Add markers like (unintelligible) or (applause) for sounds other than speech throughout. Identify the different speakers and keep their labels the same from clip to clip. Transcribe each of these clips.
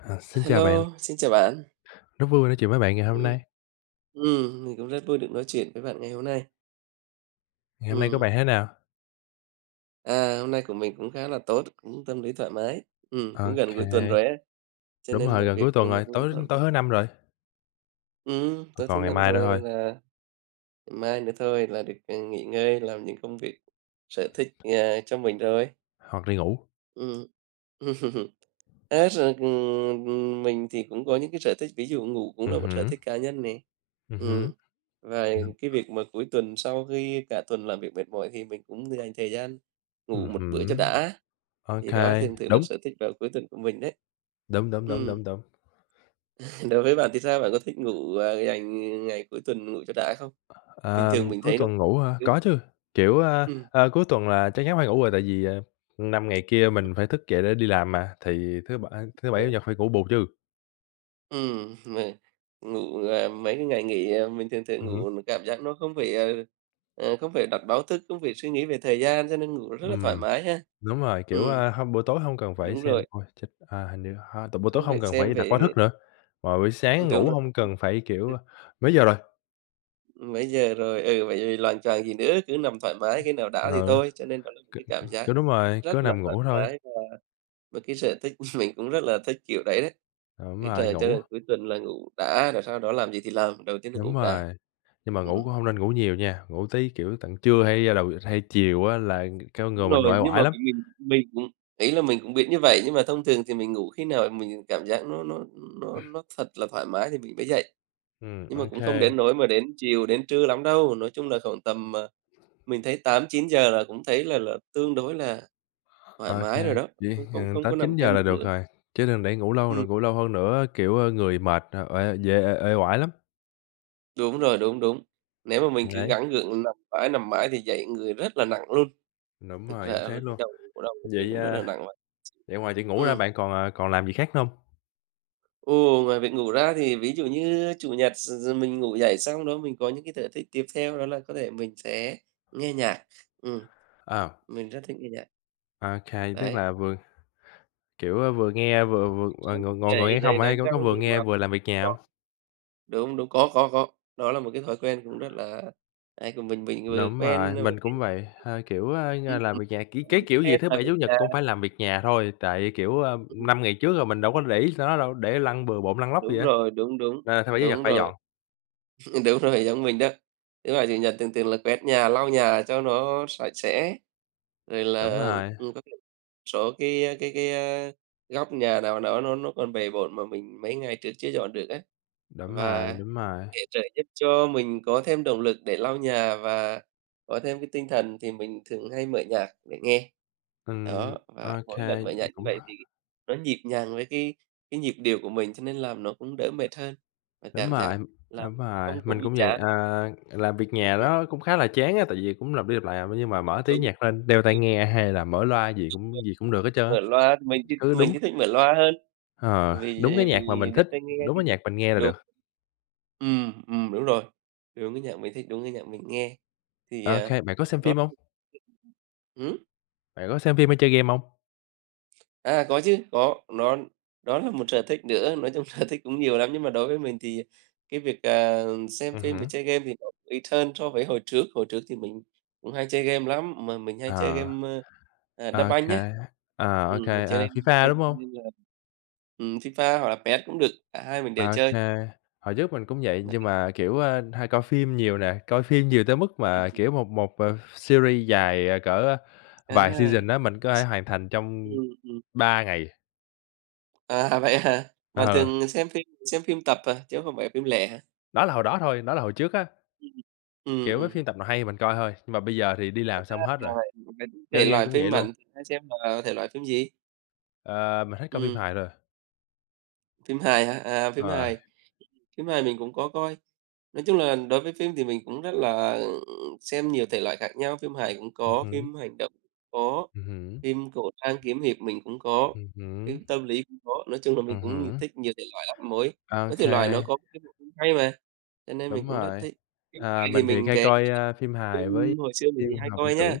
Speaker 1: À, xin chào bạn,
Speaker 2: Hello, xin chào bạn.
Speaker 1: rất vui nói chuyện với bạn ngày hôm
Speaker 2: Ừ,
Speaker 1: nay.
Speaker 2: mình cũng rất vui được nói chuyện với bạn ngày hôm nay.
Speaker 1: Ngày hôm nay của
Speaker 2: Ừm,
Speaker 1: bạn thế nào?
Speaker 2: À, hôm nay của mình cũng khá là tốt, cũng tâm lý thoải mái. Ừ, cũng gần
Speaker 1: Ok,
Speaker 2: cuối tuần rồi á, cho
Speaker 1: đúng
Speaker 2: nên
Speaker 1: rồi,
Speaker 2: mọi
Speaker 1: gần
Speaker 2: việc
Speaker 1: cuối tuần
Speaker 2: cũng nó
Speaker 1: rồi,
Speaker 2: cũng
Speaker 1: tối
Speaker 2: thoải
Speaker 1: tối
Speaker 2: mái.
Speaker 1: thứ Năm rồi,
Speaker 2: Ừ, tối thứ
Speaker 1: còn ngày
Speaker 2: Năm
Speaker 1: mai nữa
Speaker 2: rồi
Speaker 1: thôi,
Speaker 2: nên là mai nữa thôi là được, nghỉ ngơi, làm những công việc sở thích, à, cho mình rồi.
Speaker 1: hoặc đi ngủ.
Speaker 2: Ừm. Á, (laughs) rồi, mình thì cũng có những cái sở thích, ví dụ ngủ cũng là một sở
Speaker 1: Hứm,
Speaker 2: thích cá nhân này.
Speaker 1: hứm,
Speaker 2: Ừm, và
Speaker 1: ừm,
Speaker 2: cái việc mà cuối tuần sau khi cả tuần làm việc mệt mỏi thì mình cũng dành thời gian ngủ một bữa cho
Speaker 1: hứm,
Speaker 2: đã, thì đó thường thường là
Speaker 1: đúng,
Speaker 2: sở thích vào cuối tuần của mình đấy.
Speaker 1: đúng, đúng, đúng,
Speaker 2: Ừm,
Speaker 1: đúng, đúng.
Speaker 2: (laughs) Đối với bạn thì sao? Bạn có thích ngủ, à, dành ngày cuối tuần ngủ cho đã không? Bình thường
Speaker 1: Ờm,
Speaker 2: mình
Speaker 1: cuối
Speaker 2: thấy nó
Speaker 1: tuần ngủ hả?
Speaker 2: đúng.
Speaker 1: Có chứ, kiểu,
Speaker 2: Ừm,
Speaker 1: cuối tuần là chắc chắn phải ngủ rồi tại vì, 5 ngày kia mình phải thức dậy để đi làm mà, thì thứ Bảy, Chủ nhật phải ngủ bù chứ.
Speaker 2: Mà ngủ, à, mấy cái ngày nghỉ, à, mình thường thường
Speaker 1: Hứm,
Speaker 2: ngủ nó cảm giác nó không phải, không phải đặt báo thức, không phải suy nghĩ về thời gian cho nên ngủ rất là thoải
Speaker 1: ừm.
Speaker 2: mái ha.
Speaker 1: Đúng rồi, kiểu,
Speaker 2: Ừ,
Speaker 1: hông buổi tối hông cần phải
Speaker 2: đúng
Speaker 1: xem
Speaker 2: rồi,
Speaker 1: ôi, chết, à, hình như ha, buổi tối
Speaker 2: không
Speaker 1: hông
Speaker 2: phải
Speaker 1: cần
Speaker 2: xem
Speaker 1: phải đặt báo
Speaker 2: về
Speaker 1: thức nữa, mà buổi sáng
Speaker 2: đúng
Speaker 1: ngủ
Speaker 2: rồi,
Speaker 1: hông cần phải, kiểu, mấy giờ rồi?
Speaker 2: mấy giờ rồi, ừ, vậy thì loạng choạng gì nữa, cứ nằm thoải mái, khi nào đã thì
Speaker 1: Ừ,
Speaker 2: thôi, cho nên đó là một
Speaker 1: c
Speaker 2: cái cảm giác
Speaker 1: cứ đúng rồi,
Speaker 2: rất
Speaker 1: cứ
Speaker 2: là
Speaker 1: nằm
Speaker 2: thoải
Speaker 1: ngủ thôi,
Speaker 2: mái và một cái sở thích (laughs) mình cũng rất là thích kiểu đấy đấy.
Speaker 1: đúng
Speaker 2: Cứ
Speaker 1: rồi,
Speaker 2: chờ cho
Speaker 1: ngủ,
Speaker 2: đến cuối tuần là ngủ đã, rồi sau đó làm gì thì làm, đầu tiên là
Speaker 1: đúng
Speaker 2: ngủ đã.
Speaker 1: rồi, nhưng mà ngủ
Speaker 2: Ừm.
Speaker 1: cũng hông nên ngủ nhiều nha, ngủ tí, kiểu, tận trưa hay đầu hay chiều á là cái
Speaker 2: Đúng
Speaker 1: người mình
Speaker 2: rồi,
Speaker 1: uể
Speaker 2: nhưng mà
Speaker 1: oải lắm.
Speaker 2: mình cũng ý là mình cũng biết như vậy, nhưng mà thông thường thì mình ngủ khi nào mình cảm giác nó thật là thoải mái thì mình mới dậy,
Speaker 1: Ừm,
Speaker 2: nhưng
Speaker 1: ô
Speaker 2: mà cũng
Speaker 1: kê,
Speaker 2: không đến nỗi mà đến chiều, đến trưa lắm đâu. Nói chung là khoảng tầm, à, mình thấy 8-9 giờ là cũng thấy là tương đối là thoải
Speaker 1: ô
Speaker 2: mái
Speaker 1: kê,
Speaker 2: rồi đó, không
Speaker 1: ừ,
Speaker 2: không không có nằm
Speaker 1: 8:00-9:00
Speaker 2: thêm
Speaker 1: là
Speaker 2: được
Speaker 1: được
Speaker 2: nữa.
Speaker 1: rồi, chứ đừng để ngủ lâu
Speaker 2: Ừm,
Speaker 1: nữa, ngủ lâu hơn nữa, kiểu, người mệt, uể dễ uể uể oải lắm,
Speaker 2: đúng rồi, đúng, đúng. Nếu mà mình cứ
Speaker 1: đấy,
Speaker 2: gắng gượng nằm mãi thì dậy người rất là nặng luôn.
Speaker 1: đúng
Speaker 2: Thực
Speaker 1: rồi,
Speaker 2: ra
Speaker 1: chính
Speaker 2: là
Speaker 1: xác
Speaker 2: cái
Speaker 1: luôn.
Speaker 2: đầu đầu của mình
Speaker 1: Vậy,
Speaker 2: cũng rất là
Speaker 1: a,
Speaker 2: nặng vậy.
Speaker 1: vậy ngoài chạy ngủ ra
Speaker 2: Ừ.
Speaker 1: bạn còn làm gì khác nữa hông?
Speaker 2: Ồ, ngoài việc ngủ ra thì ví dụ như Chủ nhật rồi mình ngủ dậy xong đó mình có những cái sở thích tiếp theo đó là có thể mình sẽ nghe nhạc. Ừm,
Speaker 1: Ờ,
Speaker 2: mình rất thích nghe nhạc,
Speaker 1: OK, tức
Speaker 2: đấy.
Speaker 1: là vừa, kiểu, vừa nghe vừa vừa, ờ,
Speaker 2: Sớm thức
Speaker 1: ngồi ngồi ngồi
Speaker 2: dậy
Speaker 1: nghe
Speaker 2: dậy
Speaker 1: không à, hay
Speaker 2: đánh
Speaker 1: có
Speaker 2: răng
Speaker 1: có vừa
Speaker 2: rửa
Speaker 1: nghe
Speaker 2: mặt
Speaker 1: vừa làm việc nhà
Speaker 2: đó.
Speaker 1: hông?
Speaker 2: Đúng, đúng, có, có. Đó là một cái thói quen cũng rất là ấy của mình vừa
Speaker 1: Đúng rồi,
Speaker 2: quen,
Speaker 1: mình cũng vậy, kiểu, làm
Speaker 2: ừm,
Speaker 1: việc nhà, cái kiểu gì
Speaker 2: quen
Speaker 1: thứ
Speaker 2: là
Speaker 1: Bảy, Chủ
Speaker 2: mình,
Speaker 1: nhật
Speaker 2: à.
Speaker 1: cũng phải làm việc nhà thôi, tại, kiểu,
Speaker 2: Ừm,
Speaker 1: 5 ngày trước rồi mình đâu có để ý tới nó đâu, để lăn bừa bộn lăn lóc gì
Speaker 2: đúng
Speaker 1: á,
Speaker 2: rồi, đúng, đúng,
Speaker 1: nên là thứ Bảy, Chủ nhật
Speaker 2: đúng
Speaker 1: phải
Speaker 2: rồi.
Speaker 1: dọn.
Speaker 2: (laughs) Đúng rồi, giống mình đó. Thứ Bảy, Chủ nhật thường thường là quét nhà, lau nhà cho nó sạch sẽ, rồi là,
Speaker 1: Đúng rồi,
Speaker 2: có một số cái, cái, góc nhà nào đó nó còn bề bộn mà mình mấy ngày trước chưa dọn được á.
Speaker 1: đúng
Speaker 2: Và
Speaker 1: rồi, đúng rồi.
Speaker 2: để trợ giúp cho mình có thêm động lực để lau nhà và có thêm cái tinh thần thì mình thường hay mở nhạc để nghe. Đó, và
Speaker 1: OK,
Speaker 2: mỗi lần mở nhạc
Speaker 1: vậy
Speaker 2: như
Speaker 1: cũng
Speaker 2: vậy thì nó nhịp nhàng với cái nhịp điệu của mình cho nên làm nó cũng đỡ mệt hơn và
Speaker 1: đúng
Speaker 2: cảm giác
Speaker 1: rồi,
Speaker 2: làm
Speaker 1: đúng rồi,
Speaker 2: không có
Speaker 1: mình
Speaker 2: bị
Speaker 1: cũng vậy,
Speaker 2: chán.
Speaker 1: làm việc nhà
Speaker 2: Ừm,
Speaker 1: đó cũng khá là chán á, tại vì cũng lặp đi lặp lại à, nhưng mà mở tí
Speaker 2: đúng,
Speaker 1: nhạc lên, đeo tai nghe hay là mở loa gì
Speaker 2: mình
Speaker 1: cũng gì cũng được hết trơn á,
Speaker 2: mở loa mình thì
Speaker 1: cứ
Speaker 2: mình
Speaker 1: đúng
Speaker 2: thì thích mở loa hơn,
Speaker 1: ờ,
Speaker 2: vì
Speaker 1: đúng cái nhạc mà
Speaker 2: vì
Speaker 1: mình
Speaker 2: đeo
Speaker 1: thích,
Speaker 2: tai nghe
Speaker 1: đúng
Speaker 2: thì
Speaker 1: cái nhạc mình nghe là
Speaker 2: đúng,
Speaker 1: được.
Speaker 2: đúng rồi, đúng cái nhạc mình thích, đúng cái nhạc mình nghe thì,
Speaker 1: Ok,
Speaker 2: à,
Speaker 1: kê, bạn có xem
Speaker 2: đó.
Speaker 1: phim hông?
Speaker 2: Ừm?
Speaker 1: Bạn có xem phim hay chơi game hông?
Speaker 2: À, có chứ, có, nó đó là một sở thích nữa, nói chung (laughs) sở thích cũng nhiều lắm, nhưng mà đối với mình thì cái việc, à, xem phim và
Speaker 1: Hứm,
Speaker 2: chơi game thì nó ít hơn so với hồi trước. Hồi trước thì mình cũng hay chơi game lắm, mà mình hay chơi
Speaker 1: ờ,
Speaker 2: game, à, đá
Speaker 1: ô
Speaker 2: banh nhá.
Speaker 1: kê, ờ, ô
Speaker 2: Mình chơi game đá
Speaker 1: FIFA,
Speaker 2: banh
Speaker 1: đúng
Speaker 2: cho
Speaker 1: hông?
Speaker 2: nên là FIFA hoặc là PES cũng được, cả hai mình
Speaker 1: Ô
Speaker 2: đều chơi.
Speaker 1: Hồi trước mình cũng vậy, nhưng mà, kiểu, hay coi phim nhiều nè, coi phim nhiều tới mức mà,
Speaker 2: (laughs)
Speaker 1: kiểu, một một, ờ, series dài, cỡ vài
Speaker 2: À,
Speaker 1: season á, mình có thể hoàn thành trong
Speaker 2: ừm, ừm.
Speaker 1: 3 ngày.
Speaker 2: À, vậy hả? Bạn
Speaker 1: Ờ,
Speaker 2: thường xem phim tập à, chứ không phải phim lẻ hả?
Speaker 1: đó là hồi đó thôi, đó là hồi trước á,
Speaker 2: Ừ,
Speaker 1: kiểu,
Speaker 2: ừ.
Speaker 1: mấy phim tập nào hay mình coi thôi, nhưng mà bây giờ thì đi làm xong hết rồi.
Speaker 2: Rồi, về thể
Speaker 1: Chơi game
Speaker 2: loại
Speaker 1: cũng
Speaker 2: phim
Speaker 1: vậy luôn,
Speaker 2: mạnh thì hay xem là thể loại phim gì?
Speaker 1: ờ, mình hết coi phim
Speaker 2: Ừm,
Speaker 1: hài rồi.
Speaker 2: phim hài hả? À, phim
Speaker 1: Ờ,
Speaker 2: hài. Phim hài mình cũng có coi. Nói chung là đối với phim thì mình cũng rất là xem nhiều thể loại khác nhau, phim hài cũng có,
Speaker 1: hứm,
Speaker 2: phim hành động cũng có,
Speaker 1: hứm,
Speaker 2: phim cổ trang kiếm hiệp mình cũng có,
Speaker 1: hứm,
Speaker 2: phim tâm lý cũng có. Nói chung là mình cũng
Speaker 1: hứm.
Speaker 2: thích nhiều thể loại lắm, mỗi
Speaker 1: Ô
Speaker 2: mỗi thể loại nó có cái bộ phim hay mà, cho nên mình
Speaker 1: đúng
Speaker 2: cũng rất
Speaker 1: rồi.
Speaker 2: thích. Phim
Speaker 1: À,
Speaker 2: hài thì
Speaker 1: mình thì
Speaker 2: mình
Speaker 1: hay
Speaker 2: sẽ
Speaker 1: coi, phim hài với
Speaker 2: phim hồi xưa
Speaker 1: phim
Speaker 2: mình
Speaker 1: khoa
Speaker 2: hay
Speaker 1: học viễn
Speaker 2: coi
Speaker 1: tưởng.
Speaker 2: nhá.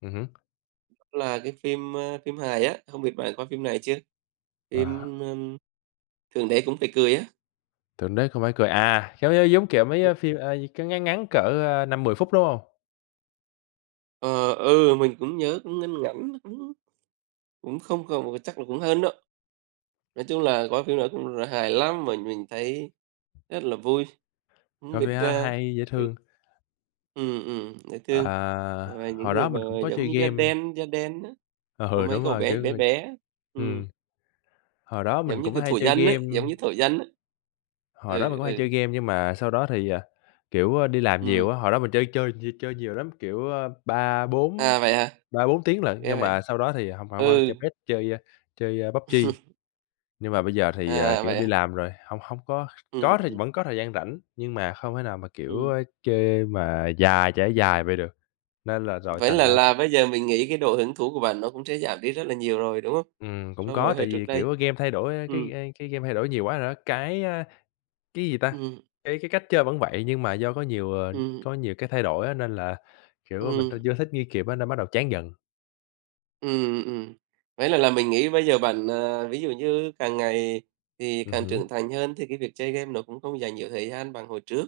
Speaker 1: Hứm.
Speaker 2: Là cái phim, phim hài á, không biết bạn coi phim này chưa?
Speaker 1: À,
Speaker 2: Phim, Thượng Đế Cũng Phải Cười á.
Speaker 1: Thượng Đế Không Phải Cười, giống giống giống kiểu mấy, phim, cái ngắn ngắn cỡ, 5-10 phút, đúng không?
Speaker 2: Ờ, ừ, mình cũng nhớ cũng ngăn ngắn, cũng cũng không còn chắc là cũng hơn đó. Nói chung là coi phim đó cũng là hài lắm, mà mình thấy rất là vui, không
Speaker 1: Coi
Speaker 2: biết,
Speaker 1: phim đó
Speaker 2: ra
Speaker 1: hay dễ
Speaker 2: cái.
Speaker 1: thương.
Speaker 2: Ừ, dễ
Speaker 1: Ờ,
Speaker 2: thương. Và những
Speaker 1: hồi
Speaker 2: người
Speaker 1: đó
Speaker 2: mà
Speaker 1: mình cũng có
Speaker 2: giống
Speaker 1: chơi
Speaker 2: như
Speaker 1: game.
Speaker 2: da đen á,
Speaker 1: Ờ,
Speaker 2: có
Speaker 1: ừ,
Speaker 2: mấy
Speaker 1: đúng
Speaker 2: cậu
Speaker 1: rồi,
Speaker 2: bé
Speaker 1: kiểu,
Speaker 2: bé
Speaker 1: người.
Speaker 2: bé, ừ
Speaker 1: ừm, Hồi đó
Speaker 2: giống
Speaker 1: mình
Speaker 2: như,
Speaker 1: cũng
Speaker 2: kiểu,
Speaker 1: hay
Speaker 2: thổ
Speaker 1: chơi
Speaker 2: dân ấy,
Speaker 1: game,
Speaker 2: giống như thổ dân ấy.
Speaker 1: hồi đó mình
Speaker 2: Ừ,
Speaker 1: cũng hay
Speaker 2: ừ,
Speaker 1: chơi game nhưng mà sau đó thì, kiểu, đi làm
Speaker 2: ừ.
Speaker 1: nhiều á, hồi đó mình chơi chơi nh chơi nhiều lắm, kiểu, 3, 4
Speaker 2: À, vậy hả?
Speaker 1: 3, 4 tiếng lận,
Speaker 2: Ra
Speaker 1: nhưng
Speaker 2: vậy.
Speaker 1: mà sau đó thì không hông
Speaker 2: Ừ.
Speaker 1: chơi PES, chơi, PUBG. Nhưng mà bây giờ thì, kiểu, đi
Speaker 2: À?
Speaker 1: làm rồi, hông hông có
Speaker 2: Ừm,
Speaker 1: có thì vẫn có thời gian rảnh, nhưng mà không thể nào mà, kiểu,
Speaker 2: ừm.
Speaker 1: chơi mà dài, trải dài vậy được. Nên là rồi
Speaker 2: Vậy
Speaker 1: thành
Speaker 2: là
Speaker 1: ra
Speaker 2: là
Speaker 1: cũng
Speaker 2: bây giờ mình nghĩ cái độ hứng thú của bạn nó cũng sẽ giảm đi rất là nhiều rồi, đúng không.
Speaker 1: cũng
Speaker 2: So với
Speaker 1: có,
Speaker 2: hồi
Speaker 1: tại
Speaker 2: trước
Speaker 1: vì,
Speaker 2: đây.
Speaker 1: kiểu, game thay đổi,
Speaker 2: Ừm,
Speaker 1: cái game thay đổi nhiều quá rồi đó. Cái, a, cái gì ta,
Speaker 2: ừm,
Speaker 1: cái cách chơi vẫn vậy, nhưng mà do có nhiều, ờ,
Speaker 2: ừm,
Speaker 1: có nhiều cái thay đổi á, nên là, kiểu, mình
Speaker 2: ừm,
Speaker 1: chưa thích nghi kịp á, nên bắt đầu chán dần.
Speaker 2: ừm, ừm. Vậy là mình nghĩ bây giờ bạn, à, ví dụ như càng ngày thì càng
Speaker 1: Hứm,
Speaker 2: trưởng thành hơn thì cái việc chơi game nó cũng không dành nhiều thời gian bằng hồi trước.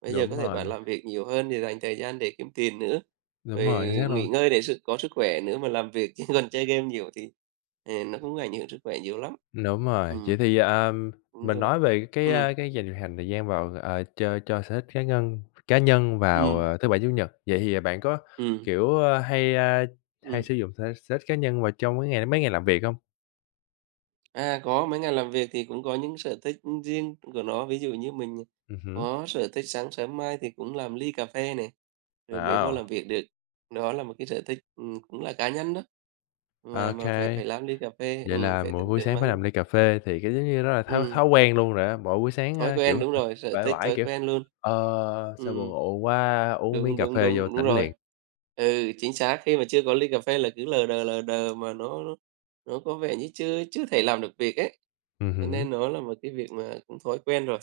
Speaker 2: Bây giờ có
Speaker 1: đúng
Speaker 2: thể
Speaker 1: rồi,
Speaker 2: bạn làm việc nhiều hơn thì dành thời gian để kiếm tiền nữa,
Speaker 1: đúng
Speaker 2: rồi
Speaker 1: rồi, chính xác
Speaker 2: nghỉ
Speaker 1: luôn.
Speaker 2: ngơi để sự có sức khỏe nữa mà làm việc, (laughs) chứ còn chơi game nhiều thì, nó cũng ảnh hưởng sức khỏe nhiều lắm.
Speaker 1: Đúng rồi,
Speaker 2: Ừm.
Speaker 1: vậy thì,
Speaker 2: Đúng
Speaker 1: mình
Speaker 2: rồi.
Speaker 1: nói về cái,
Speaker 2: Ừ,
Speaker 1: a, cái dành thời gian vào, cho sở thích cá nhân vào,
Speaker 2: ừ,
Speaker 1: thứ Bảy, Chủ nhật. Vậy thì bạn có,
Speaker 2: ừ,
Speaker 1: kiểu, hay
Speaker 2: ừm.
Speaker 1: sử dụng sở sở thích cá nhân vào trong cái ngày mấy ngày làm việc không?
Speaker 2: À, có, mấy ngày làm việc thì cũng có những sở thích riêng của nó, ví dụ như mình
Speaker 1: Hứm,
Speaker 2: có sở thích sáng sớm mai thì cũng làm ly cà phê này, rồi mới vô
Speaker 1: wow,
Speaker 2: làm việc được. Đó là một cái sở thích, cũng là cá nhân đó, mà
Speaker 1: ô
Speaker 2: mà phải phải làm ly cà phê,
Speaker 1: vậy là
Speaker 2: phải
Speaker 1: mỗi
Speaker 2: tính
Speaker 1: buổi
Speaker 2: đến
Speaker 1: sáng phải
Speaker 2: mang.
Speaker 1: làm ly cà phê thì cái, giống như, đó là thói
Speaker 2: Ừm,
Speaker 1: thói quen luôn rồi á, mỗi buổi sáng,
Speaker 2: thói quen,
Speaker 1: kiểu,
Speaker 2: đúng rồi, sở
Speaker 1: uể
Speaker 2: thích,
Speaker 1: oải,
Speaker 2: thói
Speaker 1: kiểu,
Speaker 2: quen luôn.
Speaker 1: "Ờ, sao buồn
Speaker 2: Ừm.
Speaker 1: ngủ quá", uống miếng
Speaker 2: Đúng,
Speaker 1: cà
Speaker 2: đúng,
Speaker 1: phê vô
Speaker 2: đúng, đúng
Speaker 1: tỉnh
Speaker 2: rồi.
Speaker 1: liền.
Speaker 2: Ừ, chính xác, khi mà chưa có ly cà phê là cứ lờ đờ mà nó có vẻ như chưa chưa thể làm được việc ấy, cho
Speaker 1: Hứm,
Speaker 2: nên nó là một cái việc mà cũng thói quen rồi.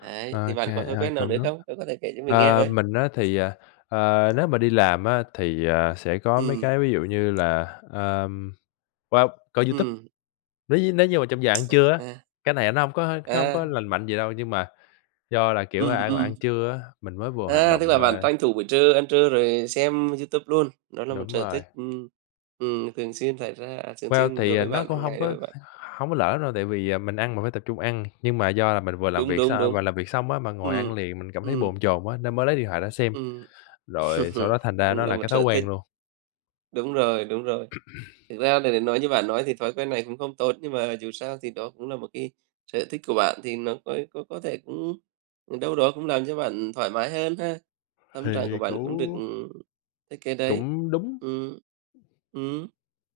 Speaker 2: Đấy,
Speaker 1: ô
Speaker 2: thì bạn
Speaker 1: kê,
Speaker 2: có thói
Speaker 1: a,
Speaker 2: quen nào nữa không? Bạn có thể kể cho mình nghe
Speaker 1: Ờ,
Speaker 2: với.
Speaker 1: mình á thì, nếu mà đi làm á thì, sẽ có mấy
Speaker 2: Ừm,
Speaker 1: cái ví dụ như là, wow, coi YouTube.
Speaker 2: ừm,
Speaker 1: Nếu như mà trong giờ ăn trưa á,
Speaker 2: à,
Speaker 1: cái này nó hông có
Speaker 2: à,
Speaker 1: lành mạnh gì đâu, nhưng mà do là, kiểu, ăn
Speaker 2: ừm.
Speaker 1: ăn trưa á, mình mới vừa hành
Speaker 2: À,
Speaker 1: động
Speaker 2: tức là bạn
Speaker 1: mà
Speaker 2: tranh thủ buổi trưa, ăn trưa rồi xem YouTube luôn, đó là một
Speaker 1: đúng
Speaker 2: sở thích,
Speaker 1: rồi.
Speaker 2: thường xuyên xảy ra à, thường
Speaker 1: Well,
Speaker 2: xuyên
Speaker 1: thì,
Speaker 2: đối với
Speaker 1: nó
Speaker 2: bạn,
Speaker 1: cũng
Speaker 2: hàng
Speaker 1: hông
Speaker 2: ngày đối với
Speaker 1: có
Speaker 2: bạn.
Speaker 1: hông có lỡ đâu, tại vì, mình ăn mình phải tập trung ăn, nhưng mà do là mình vừa làm
Speaker 2: Đúng,
Speaker 1: việc
Speaker 2: đúng,
Speaker 1: xong
Speaker 2: đúng.
Speaker 1: vừa làm việc xong á, mà ngồi
Speaker 2: Ừm,
Speaker 1: ăn liền mình cảm thấy
Speaker 2: ừm,
Speaker 1: bồn chồn quá nên mới lấy điện thoại ra xem,
Speaker 2: ừm.
Speaker 1: rồi sau
Speaker 2: (laughs)
Speaker 1: đó thành ra
Speaker 2: Cũng
Speaker 1: nó
Speaker 2: là
Speaker 1: là
Speaker 2: một
Speaker 1: cái thói
Speaker 2: sở
Speaker 1: quen
Speaker 2: thích,
Speaker 1: luôn.
Speaker 2: đúng rồi, đúng rồi. Thực ra để nói như bạn nói thì thói quen này cũng không tốt, nhưng mà dù sao thì đó cũng là một cái sở thích của bạn thì nó có thể cũng đâu đó cũng làm cho bạn thoải mái hơn ha. Tâm trạng của
Speaker 1: Thì
Speaker 2: bạn cũng được,
Speaker 1: cũng
Speaker 2: cái đấy.
Speaker 1: cũng đúng.
Speaker 2: Ừ, ừ.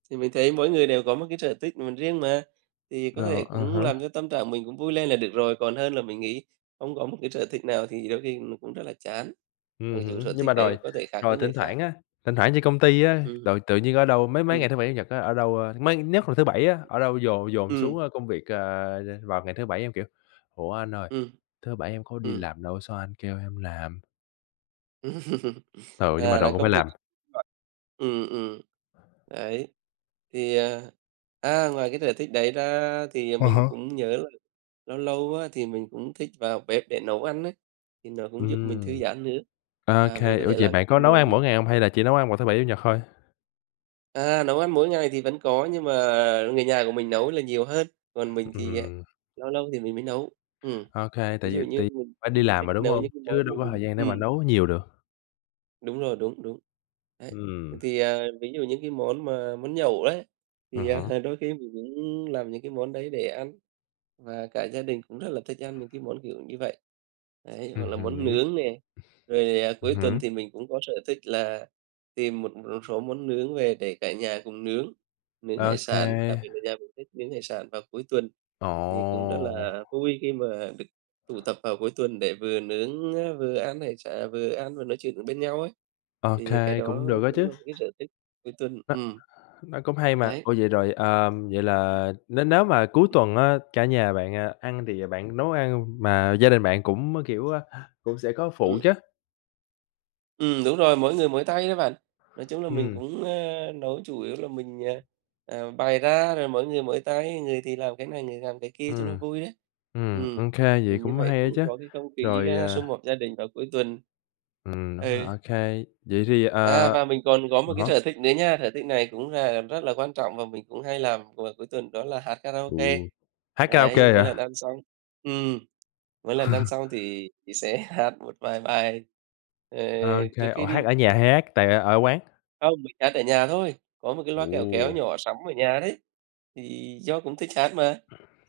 Speaker 2: Thì mình thấy mỗi người đều có một cái sở thích mình riêng mà, thì có
Speaker 1: Rồi,
Speaker 2: thể
Speaker 1: à
Speaker 2: cũng
Speaker 1: há.
Speaker 2: làm cho tâm trạng mình cũng vui lên là được rồi, còn hơn là mình nghĩ không có một cái sở thích nào thì đôi khi nó cũng rất là chán, mặc dù
Speaker 1: Hứm,
Speaker 2: sở
Speaker 1: nhưng
Speaker 2: thích
Speaker 1: mà rồi
Speaker 2: đấy có thể khác với
Speaker 1: rồi
Speaker 2: người
Speaker 1: thỉnh
Speaker 2: khác.
Speaker 1: thoảng á, thỉnh thoảng trên công ty á,
Speaker 2: Ừm,
Speaker 1: rồi tự nhiên ở đâu mấy mấy
Speaker 2: ừm,
Speaker 1: ngày thứ Bảy, Chủ nhật á, ở đâu, mấy nhất là thứ Bảy á, ở đâu dồn dồn xuống,
Speaker 2: ừm,
Speaker 1: công việc, vào ngày thứ Bảy, em kiểu: "Ủa anh ơi,
Speaker 2: ừm,
Speaker 1: thứ Bảy em có đi
Speaker 2: ừm.
Speaker 1: làm đâu, sao anh kêu em làm?"
Speaker 2: (laughs)
Speaker 1: Ừ, nhưng mà
Speaker 2: À, là
Speaker 1: rồi cũng phải
Speaker 2: công việc
Speaker 1: làm.
Speaker 2: (unintelligible) rồi. Ừm, ừm. Đấy, thì, à, ngoài cái sở thích đấy ra thì
Speaker 1: À
Speaker 2: mình
Speaker 1: há.
Speaker 2: cũng nhớ là lâu lâu á thì mình cũng thích vào bếp để nấu ăn ấy, thì nó cũng giúp mình thư
Speaker 1: Ừm,
Speaker 2: giãn nữa
Speaker 1: ô
Speaker 2: và mình
Speaker 1: kê.
Speaker 2: có
Speaker 1: Ủa
Speaker 2: thể
Speaker 1: vậy
Speaker 2: làm những
Speaker 1: bạn
Speaker 2: cái
Speaker 1: có nấu
Speaker 2: món
Speaker 1: ăn mỗi ngày hông hay là chỉ nấu ăn vào thứ Bảy, Chủ nhật thôi?
Speaker 2: à, nấu ăn mỗi ngày thì vẫn có nhưng mà người nhà của mình nấu là nhiều hơn, còn mình thì, à,
Speaker 1: Ừm,
Speaker 2: lâu lâu thì mình mới nấu. Ừ.
Speaker 1: ô kê,
Speaker 2: Ví
Speaker 1: tại
Speaker 2: dụ
Speaker 1: vì
Speaker 2: như
Speaker 1: tại
Speaker 2: mình
Speaker 1: phải đi
Speaker 2: mình
Speaker 1: làm
Speaker 2: thích
Speaker 1: mà, đúng
Speaker 2: nấu
Speaker 1: hông?
Speaker 2: những cái món
Speaker 1: Chứ
Speaker 2: mà
Speaker 1: đâu có
Speaker 2: mình
Speaker 1: thời gian để mà
Speaker 2: ừ.
Speaker 1: nấu nhiều được.
Speaker 2: Đúng rồi, đúng, đúng. Đấy,
Speaker 1: Ừm,
Speaker 2: thì, ví dụ những cái món mà món nhậu đấy, thì,
Speaker 1: hứm,
Speaker 2: (laughs) đôi khi mình cũng làm những cái món đấy để ăn, và cả gia đình cũng rất là thích ăn những cái món kiểu như vậy. Đấy, hoặc là món
Speaker 1: hứm,
Speaker 2: nướng nè, rồi, cuối tuần
Speaker 1: hứm.
Speaker 2: thì mình cũng có sở thích là tìm một một số món nướng về để cả nhà cùng nướng, nướng
Speaker 1: Ô
Speaker 2: hải
Speaker 1: kê.
Speaker 2: sản, đặc biệt là nhà mình thích nướng hải sản vào cuối tuần,
Speaker 1: Ồ,
Speaker 2: thì cũng rất là vui khi mà được tụ tập vào cuối tuần để vừa nướng á, vừa ăn hải sản à, vừa ăn và nói chuyện bên nhau ấy.
Speaker 1: ô
Speaker 2: Thì cái
Speaker 1: kê, cũng
Speaker 2: đó
Speaker 1: được đó
Speaker 2: cũng
Speaker 1: chứ,
Speaker 2: là một cái sở thích cuối tuần.
Speaker 1: nó nó cũng hay mà.
Speaker 2: Đấy.
Speaker 1: Ủa, vậy rồi, vậy
Speaker 2: Ừm,
Speaker 1: là nếu nếu mà cuối
Speaker 2: ừm,
Speaker 1: tuần á, cả nhà bạn, ăn thì bạn nấu ăn hông? Mà gia đình bạn cũng, kiểu, cũng sẽ có phụ
Speaker 2: ừm,
Speaker 1: chứ?
Speaker 2: ừm, đúng rồi, mỗi người mỗi tay đó bạn. Nói chung là mình
Speaker 1: Ừm,
Speaker 2: cũng, ơ, nấu chủ yếu là mình, bày ra rồi mỗi người mỗi tay, người thì làm cái này, người làm cái kia cho nó
Speaker 1: ừm,
Speaker 2: vui đấy. Ừm,
Speaker 1: ô kê,
Speaker 2: thì
Speaker 1: vậy
Speaker 2: như
Speaker 1: cũng
Speaker 2: vậy
Speaker 1: hay
Speaker 2: cũng
Speaker 1: á chứ.
Speaker 2: có cái không khí,
Speaker 1: Rồi,
Speaker 2: a, sum họp gia đình vào cuối tuần. Ừ,
Speaker 1: đúng rồi, ô kê. Vậy thì,
Speaker 2: và mình còn có một cái
Speaker 1: hả?
Speaker 2: sở thích nữa nha, sở thích này cũng là rất là quan trọng và mình cũng hay làm vào cuối tuần đó là hát
Speaker 1: Ồ,
Speaker 2: karaoke.
Speaker 1: hát
Speaker 2: Đấy,
Speaker 1: karaoke
Speaker 2: mỗi lần
Speaker 1: hả?
Speaker 2: ăn xong ừm. Mỗi lần ăn xong thì chị sẽ (laughs) hát một vài bài, ờ,
Speaker 1: Ô
Speaker 2: trước
Speaker 1: kê, ủa,
Speaker 2: khi đi
Speaker 1: hát ở nhà hay hát tại ở quán?
Speaker 2: không, mình hát ở nhà thôi, có một cái loa kéo kéo
Speaker 1: Ồ,
Speaker 2: nhỏ sắm ở nhà đấy, thì do cũng thích hát mà,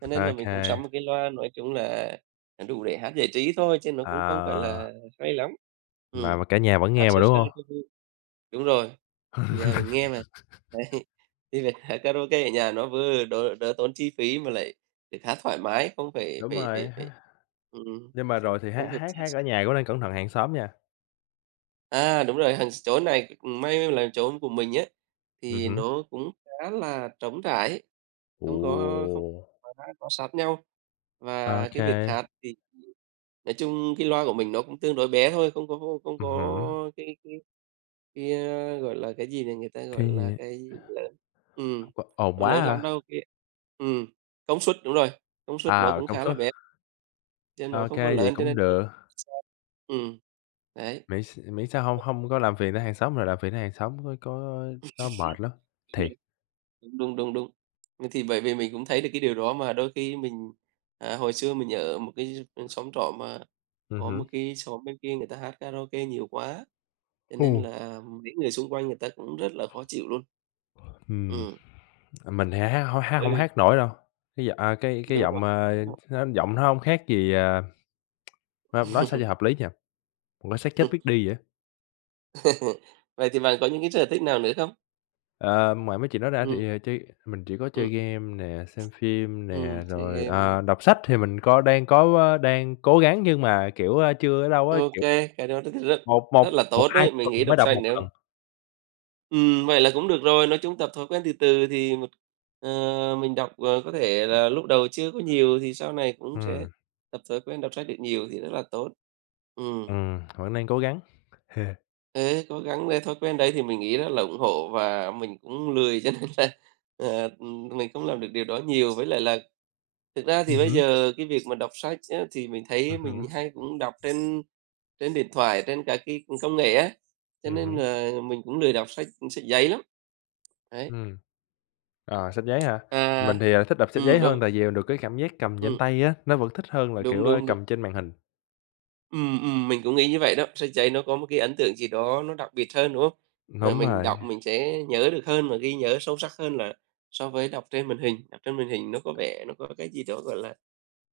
Speaker 2: cho
Speaker 1: ô
Speaker 2: nên là mình cũng sắm
Speaker 1: kê,
Speaker 2: một cái loa nói chung là đủ để hát giải trí thôi, chứ nó cũng không phải
Speaker 1: à.
Speaker 2: là hay lắm.
Speaker 1: Mà
Speaker 2: Ừm,
Speaker 1: mà cả nhà vẫn
Speaker 2: hát
Speaker 1: nghe mà,
Speaker 2: sơ
Speaker 1: đúng
Speaker 2: sơ
Speaker 1: hông?
Speaker 2: cho vui. Đúng rồi, nhà mình nghe mà. (laughs) Đấy, thì việc hát karaoke ở nhà nó vừa đỡ đỡ tốn chi phí mà lại được hát thoải mái, không phải
Speaker 1: Đúng
Speaker 2: phải phải
Speaker 1: rồi,
Speaker 2: phải
Speaker 1: ha,
Speaker 2: ừm,
Speaker 1: nhưng mà rồi thì hát
Speaker 2: không phải
Speaker 1: hát
Speaker 2: chi
Speaker 1: hát ở nhà cũng nên cẩn thận hàng xóm nha.
Speaker 2: À, đúng rồi, hàng chỗ này, may là chỗ của mình ấy, thì
Speaker 1: Hứm.
Speaker 2: nó cũng khá là trống trải, không có
Speaker 1: Ồ!
Speaker 2: không quá bó sát nhau.
Speaker 1: Ô
Speaker 2: Và cái
Speaker 1: kê,
Speaker 2: việc hát thì nói chung cái loa của mình nó cũng tương đối bé thôi, không có không không
Speaker 1: hứm,
Speaker 2: có a, gọi là, cái gì này người ta gọi
Speaker 1: cái
Speaker 2: là
Speaker 1: gì?
Speaker 2: cái gì lớn ừm,
Speaker 1: Hông có ồn
Speaker 2: nó
Speaker 1: quá
Speaker 2: lớn lắm
Speaker 1: hả?
Speaker 2: đâu, cái ừm, công suất đúng rồi, công suất nó
Speaker 1: À,
Speaker 2: cũng
Speaker 1: công
Speaker 2: khá là
Speaker 1: suất,
Speaker 2: bé, chứ nó
Speaker 1: ô
Speaker 2: không có
Speaker 1: kê, vậy
Speaker 2: lớn cho
Speaker 1: cũng
Speaker 2: nên
Speaker 1: được,
Speaker 2: ừm, đấy.
Speaker 1: miễn sao hông hông có làm phiền tới hàng xóm, rồi làm phiền tới hàng xóm có nó mệt lắm, thiệt.
Speaker 2: Đúng, đúng, đúng, đúng. Nên thì bởi vì mình cũng thấy được cái điều đó mà đôi khi mình hồi xưa mình ở một cái xóm trọ mà có một
Speaker 1: Hứm.
Speaker 2: cái xóm bên kia người ta hát karaoke nhiều quá, cho
Speaker 1: Ồ.
Speaker 2: nên là mấy người xung quanh người ta cũng rất là khó chịu luôn.
Speaker 1: Ừm,
Speaker 2: Ừm,
Speaker 1: mình thì hát hông hát hông
Speaker 2: ừ,
Speaker 1: hát nổi đâu, cái
Speaker 2: đúng rồi.
Speaker 1: giọng, nó giọng nó hông khác gì, nói sao cho
Speaker 2: (laughs)
Speaker 1: hợp lý nhỉ? Một cái xác chết biết đi vậy.
Speaker 2: Vậy thì bạn có những cái sở thích nào nữa không?
Speaker 1: Ờ, ngoài mấy chuyện đó ra
Speaker 2: Ừm,
Speaker 1: thì, mình chỉ có
Speaker 2: ừm,
Speaker 1: chơi game nè, xem phim nè,
Speaker 2: chơi
Speaker 1: rồi,
Speaker 2: game này.
Speaker 1: đọc sách thì mình có đang có, ơ, đang cố gắng nhưng mà, kiểu, chưa ở đâu á,
Speaker 2: Ok,
Speaker 1: kiểu,
Speaker 2: cái đó rất rất
Speaker 1: một
Speaker 2: rất
Speaker 1: một
Speaker 2: là
Speaker 1: một
Speaker 2: tốt
Speaker 1: hai
Speaker 2: đấy, mình nghĩ
Speaker 1: tuần
Speaker 2: đọc
Speaker 1: mới đọc
Speaker 2: sách
Speaker 1: một
Speaker 2: nếu
Speaker 1: lần.
Speaker 2: Vậy là cũng được rồi, nói chung tập thói quen từ từ thì một ờ, mình đọc, ờ, có thể là lúc đầu chưa có nhiều thì sau này cũng sẽ
Speaker 1: Ừm,
Speaker 2: tập thói quen đọc sách được nhiều thì rất là tốt. Ừ,
Speaker 1: vẫn đang cố gắng. (laughs)
Speaker 2: thế cố gắng cái thói quen đấy thì mình nghĩ rất là ủng hộ và mình cũng lười cho (laughs) nên là, ờ, mình không làm được điều đó nhiều. Với lại là thực ra thì bây
Speaker 1: Hứm,
Speaker 2: giờ cái việc mà đọc sách á, thì mình thấy mình
Speaker 1: hứm,
Speaker 2: hay cũng đọc trên trên điện thoại, trên cả cái công nghệ á, cho nên
Speaker 1: hứm,
Speaker 2: là mình cũng lười đọc sách sách giấy lắm. Đấy.
Speaker 1: ừm. Sách giấy hả?
Speaker 2: À,
Speaker 1: Mình thì, thích đọc sách giấy hơn
Speaker 2: đúng,
Speaker 1: tại vì được cái cảm giác cầm trên
Speaker 2: ừm,
Speaker 1: tay á, nó vẫn thích hơn là,
Speaker 2: đúng,
Speaker 1: kiểu,
Speaker 2: đúng, đúng.
Speaker 1: cầm trên màn hình.
Speaker 2: Mình cũng nghĩ như vậy đó. Sách giấy nó có một cái ấn tượng gì đó nó đặc biệt hơn, đúng không? Mà
Speaker 1: Đúng
Speaker 2: mình
Speaker 1: rồi.
Speaker 2: đọc mình sẽ nhớ được hơn và ghi nhớ sâu sắc hơn là so với đọc trên màn hình. Đọc trên màn hình nó có vẻ nó có cái gì đó, gọi là,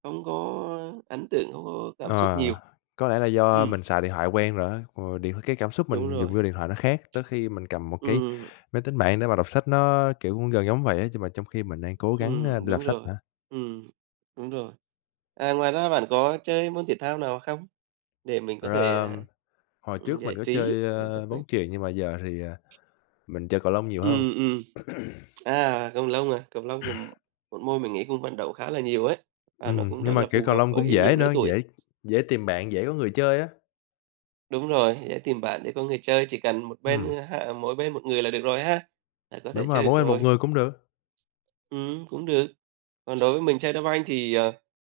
Speaker 2: không có ấn tượng, không có cảm xúc
Speaker 1: Ờ,
Speaker 2: nhiều.
Speaker 1: có lẽ là do
Speaker 2: Ừm,
Speaker 1: mình xài điện thoại quen rồi á, cái cảm xúc
Speaker 2: đúng
Speaker 1: mình dùng
Speaker 2: rồi.
Speaker 1: vô điện thoại nó khác, tới khi mình cầm một cái
Speaker 2: Ừm,
Speaker 1: máy tính bảng để mà đọc sách nó, kiểu, cũng gần giống vậy á, nhưng mà trong khi mình đang cố gắng, để
Speaker 2: đúng
Speaker 1: đọc sách
Speaker 2: rồi.
Speaker 1: hả?
Speaker 2: Ừm, đúng rồi. À, ngoài ra bạn có chơi môn thể thao nào không để mình có
Speaker 1: Rồi
Speaker 2: thể,
Speaker 1: hồi trước
Speaker 2: giải
Speaker 1: mình có
Speaker 2: trí?
Speaker 1: chơi, bóng chuyền nhưng mà giờ thì, mình chơi cầu lông nhiều hơn.
Speaker 2: Ừm, ừm. À? Cầu lông cũng một môn mình nghĩ cũng vận động khá là nhiều ấy, và nó cũng rất
Speaker 1: Nhưng mà,
Speaker 2: là
Speaker 1: kiểu,
Speaker 2: phù
Speaker 1: cầu
Speaker 2: hợp
Speaker 1: lông cũng
Speaker 2: với nhiều
Speaker 1: dễ
Speaker 2: lứa
Speaker 1: nữa,
Speaker 2: tuổi.
Speaker 1: dễ dễ tìm bạn, dễ có người chơi á.
Speaker 2: Đúng rồi, để tìm bạn để có người chơi, chỉ cần một bên
Speaker 1: Ừm,
Speaker 2: ha mỗi bên một người là được rồi ha, là có thể
Speaker 1: đúng rồi,
Speaker 2: chơi được
Speaker 1: mỗi bên
Speaker 2: rồi.
Speaker 1: một người cũng được.
Speaker 2: Cũng được. Còn đối với mình chơi đá banh thì, ờ,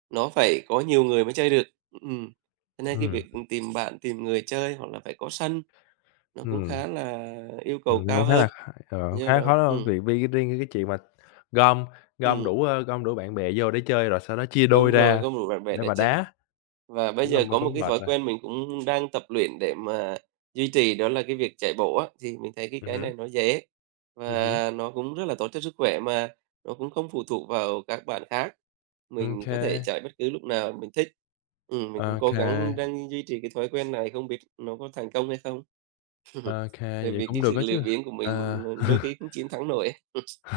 Speaker 2: nó phải có nhiều người mới chơi được. Ừm, cho nên cái
Speaker 1: Ừm,
Speaker 2: việc tìm bạn, tìm người chơi hoặc là phải có sân, nó cũng
Speaker 1: ừm.
Speaker 2: khá là yêu cầu
Speaker 1: Nó cũng
Speaker 2: cao
Speaker 1: khá
Speaker 2: hơn.
Speaker 1: là kh ờ,
Speaker 2: Do
Speaker 1: khá
Speaker 2: đó
Speaker 1: khó, đúng
Speaker 2: ừ
Speaker 1: hông? Vì riêng cái chuyện mà gom gom
Speaker 2: ừ
Speaker 1: đủ, ơ, gom đủ bạn bè vô để chơi rồi sau đó chia đôi
Speaker 2: Đúng rồi,
Speaker 1: ra
Speaker 2: không rủ bạn bè
Speaker 1: để
Speaker 2: để
Speaker 1: mà
Speaker 2: chơi.
Speaker 1: đá,
Speaker 2: Và bây
Speaker 1: cũng là
Speaker 2: giờ
Speaker 1: m
Speaker 2: có một
Speaker 1: cũng
Speaker 2: cái
Speaker 1: mệt
Speaker 2: thói
Speaker 1: rồi.
Speaker 2: quen mình cũng đang tập luyện để mà duy trì đó là cái việc chạy bộ á, thì mình thấy cái cái
Speaker 1: Hứm,
Speaker 2: này nó dễ
Speaker 1: hứm.
Speaker 2: và nó cũng rất là tốt cho sức khỏe mà nó cũng không phụ thuộc vào các bạn khác.
Speaker 1: Ô
Speaker 2: Mình có
Speaker 1: kê,
Speaker 2: thể chạy bất cứ lúc nào mình thích. Mình
Speaker 1: ô
Speaker 2: cũng cố
Speaker 1: kê,
Speaker 2: gắng đang duy trì cái thói quen này, không biết nó có thành công hay không?
Speaker 1: ô kê,
Speaker 2: Bởi
Speaker 1: vậy
Speaker 2: vì
Speaker 1: cũng
Speaker 2: cái
Speaker 1: được
Speaker 2: sự
Speaker 1: á
Speaker 2: lười
Speaker 1: chứ.
Speaker 2: biếng của
Speaker 1: Ờ,
Speaker 2: mình, đôi khi cũng
Speaker 1: (laughs)
Speaker 2: chiến thắng nổi ấy. (laughs)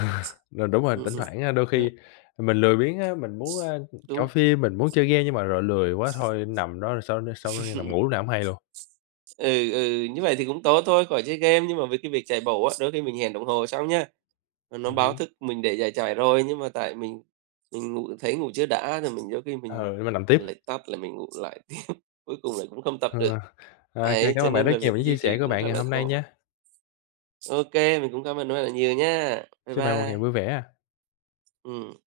Speaker 1: rồi đúng rồi,
Speaker 2: Ừm,
Speaker 1: thỉnh
Speaker 2: ừm,
Speaker 1: thoảng, đôi
Speaker 2: đó,
Speaker 1: khi mình lười biếng á, mình muốn, coi
Speaker 2: đúng
Speaker 1: phim, mình muốn chơi game nhưng mà rồi lười quá thôi nằm đó rồi sau đó nằm ngủ lúc nào hổng hay luôn.
Speaker 2: Ừ, ừ, như vậy thì cũng tốt thôi, khỏi chơi game. Nhưng mà với cái việc chạy bộ á, đôi khi mình hẹn đồng hồ xong nhá, mà nó báo
Speaker 1: Hứm,
Speaker 2: thức mình để giải chạy rồi, nhưng mà tại mình ngủ thấy ngủ chưa đã rồi mình đôi khi
Speaker 1: ừ, để mình nằm tiếp.
Speaker 2: lại tắt là mình ngủ lại, (laughs) cuối cùng lại cũng không tập được.
Speaker 1: Ờ, ô kê,
Speaker 2: Đấy,
Speaker 1: cảm
Speaker 2: cho
Speaker 1: ơn bạn
Speaker 2: nên
Speaker 1: rất
Speaker 2: là
Speaker 1: nhiều
Speaker 2: việc
Speaker 1: về những chia
Speaker 2: duy
Speaker 1: sẻ
Speaker 2: trì
Speaker 1: của
Speaker 2: cũng
Speaker 1: bạn
Speaker 2: rất
Speaker 1: ngày
Speaker 2: là
Speaker 1: hôm nay
Speaker 2: khó.
Speaker 1: nha.
Speaker 2: Ok, mình cũng cảm ơn bạn rất là nhiều nha. Bye
Speaker 1: Chúc bạn một ngày
Speaker 2: bye.
Speaker 1: vui vẻ.
Speaker 2: Ừ.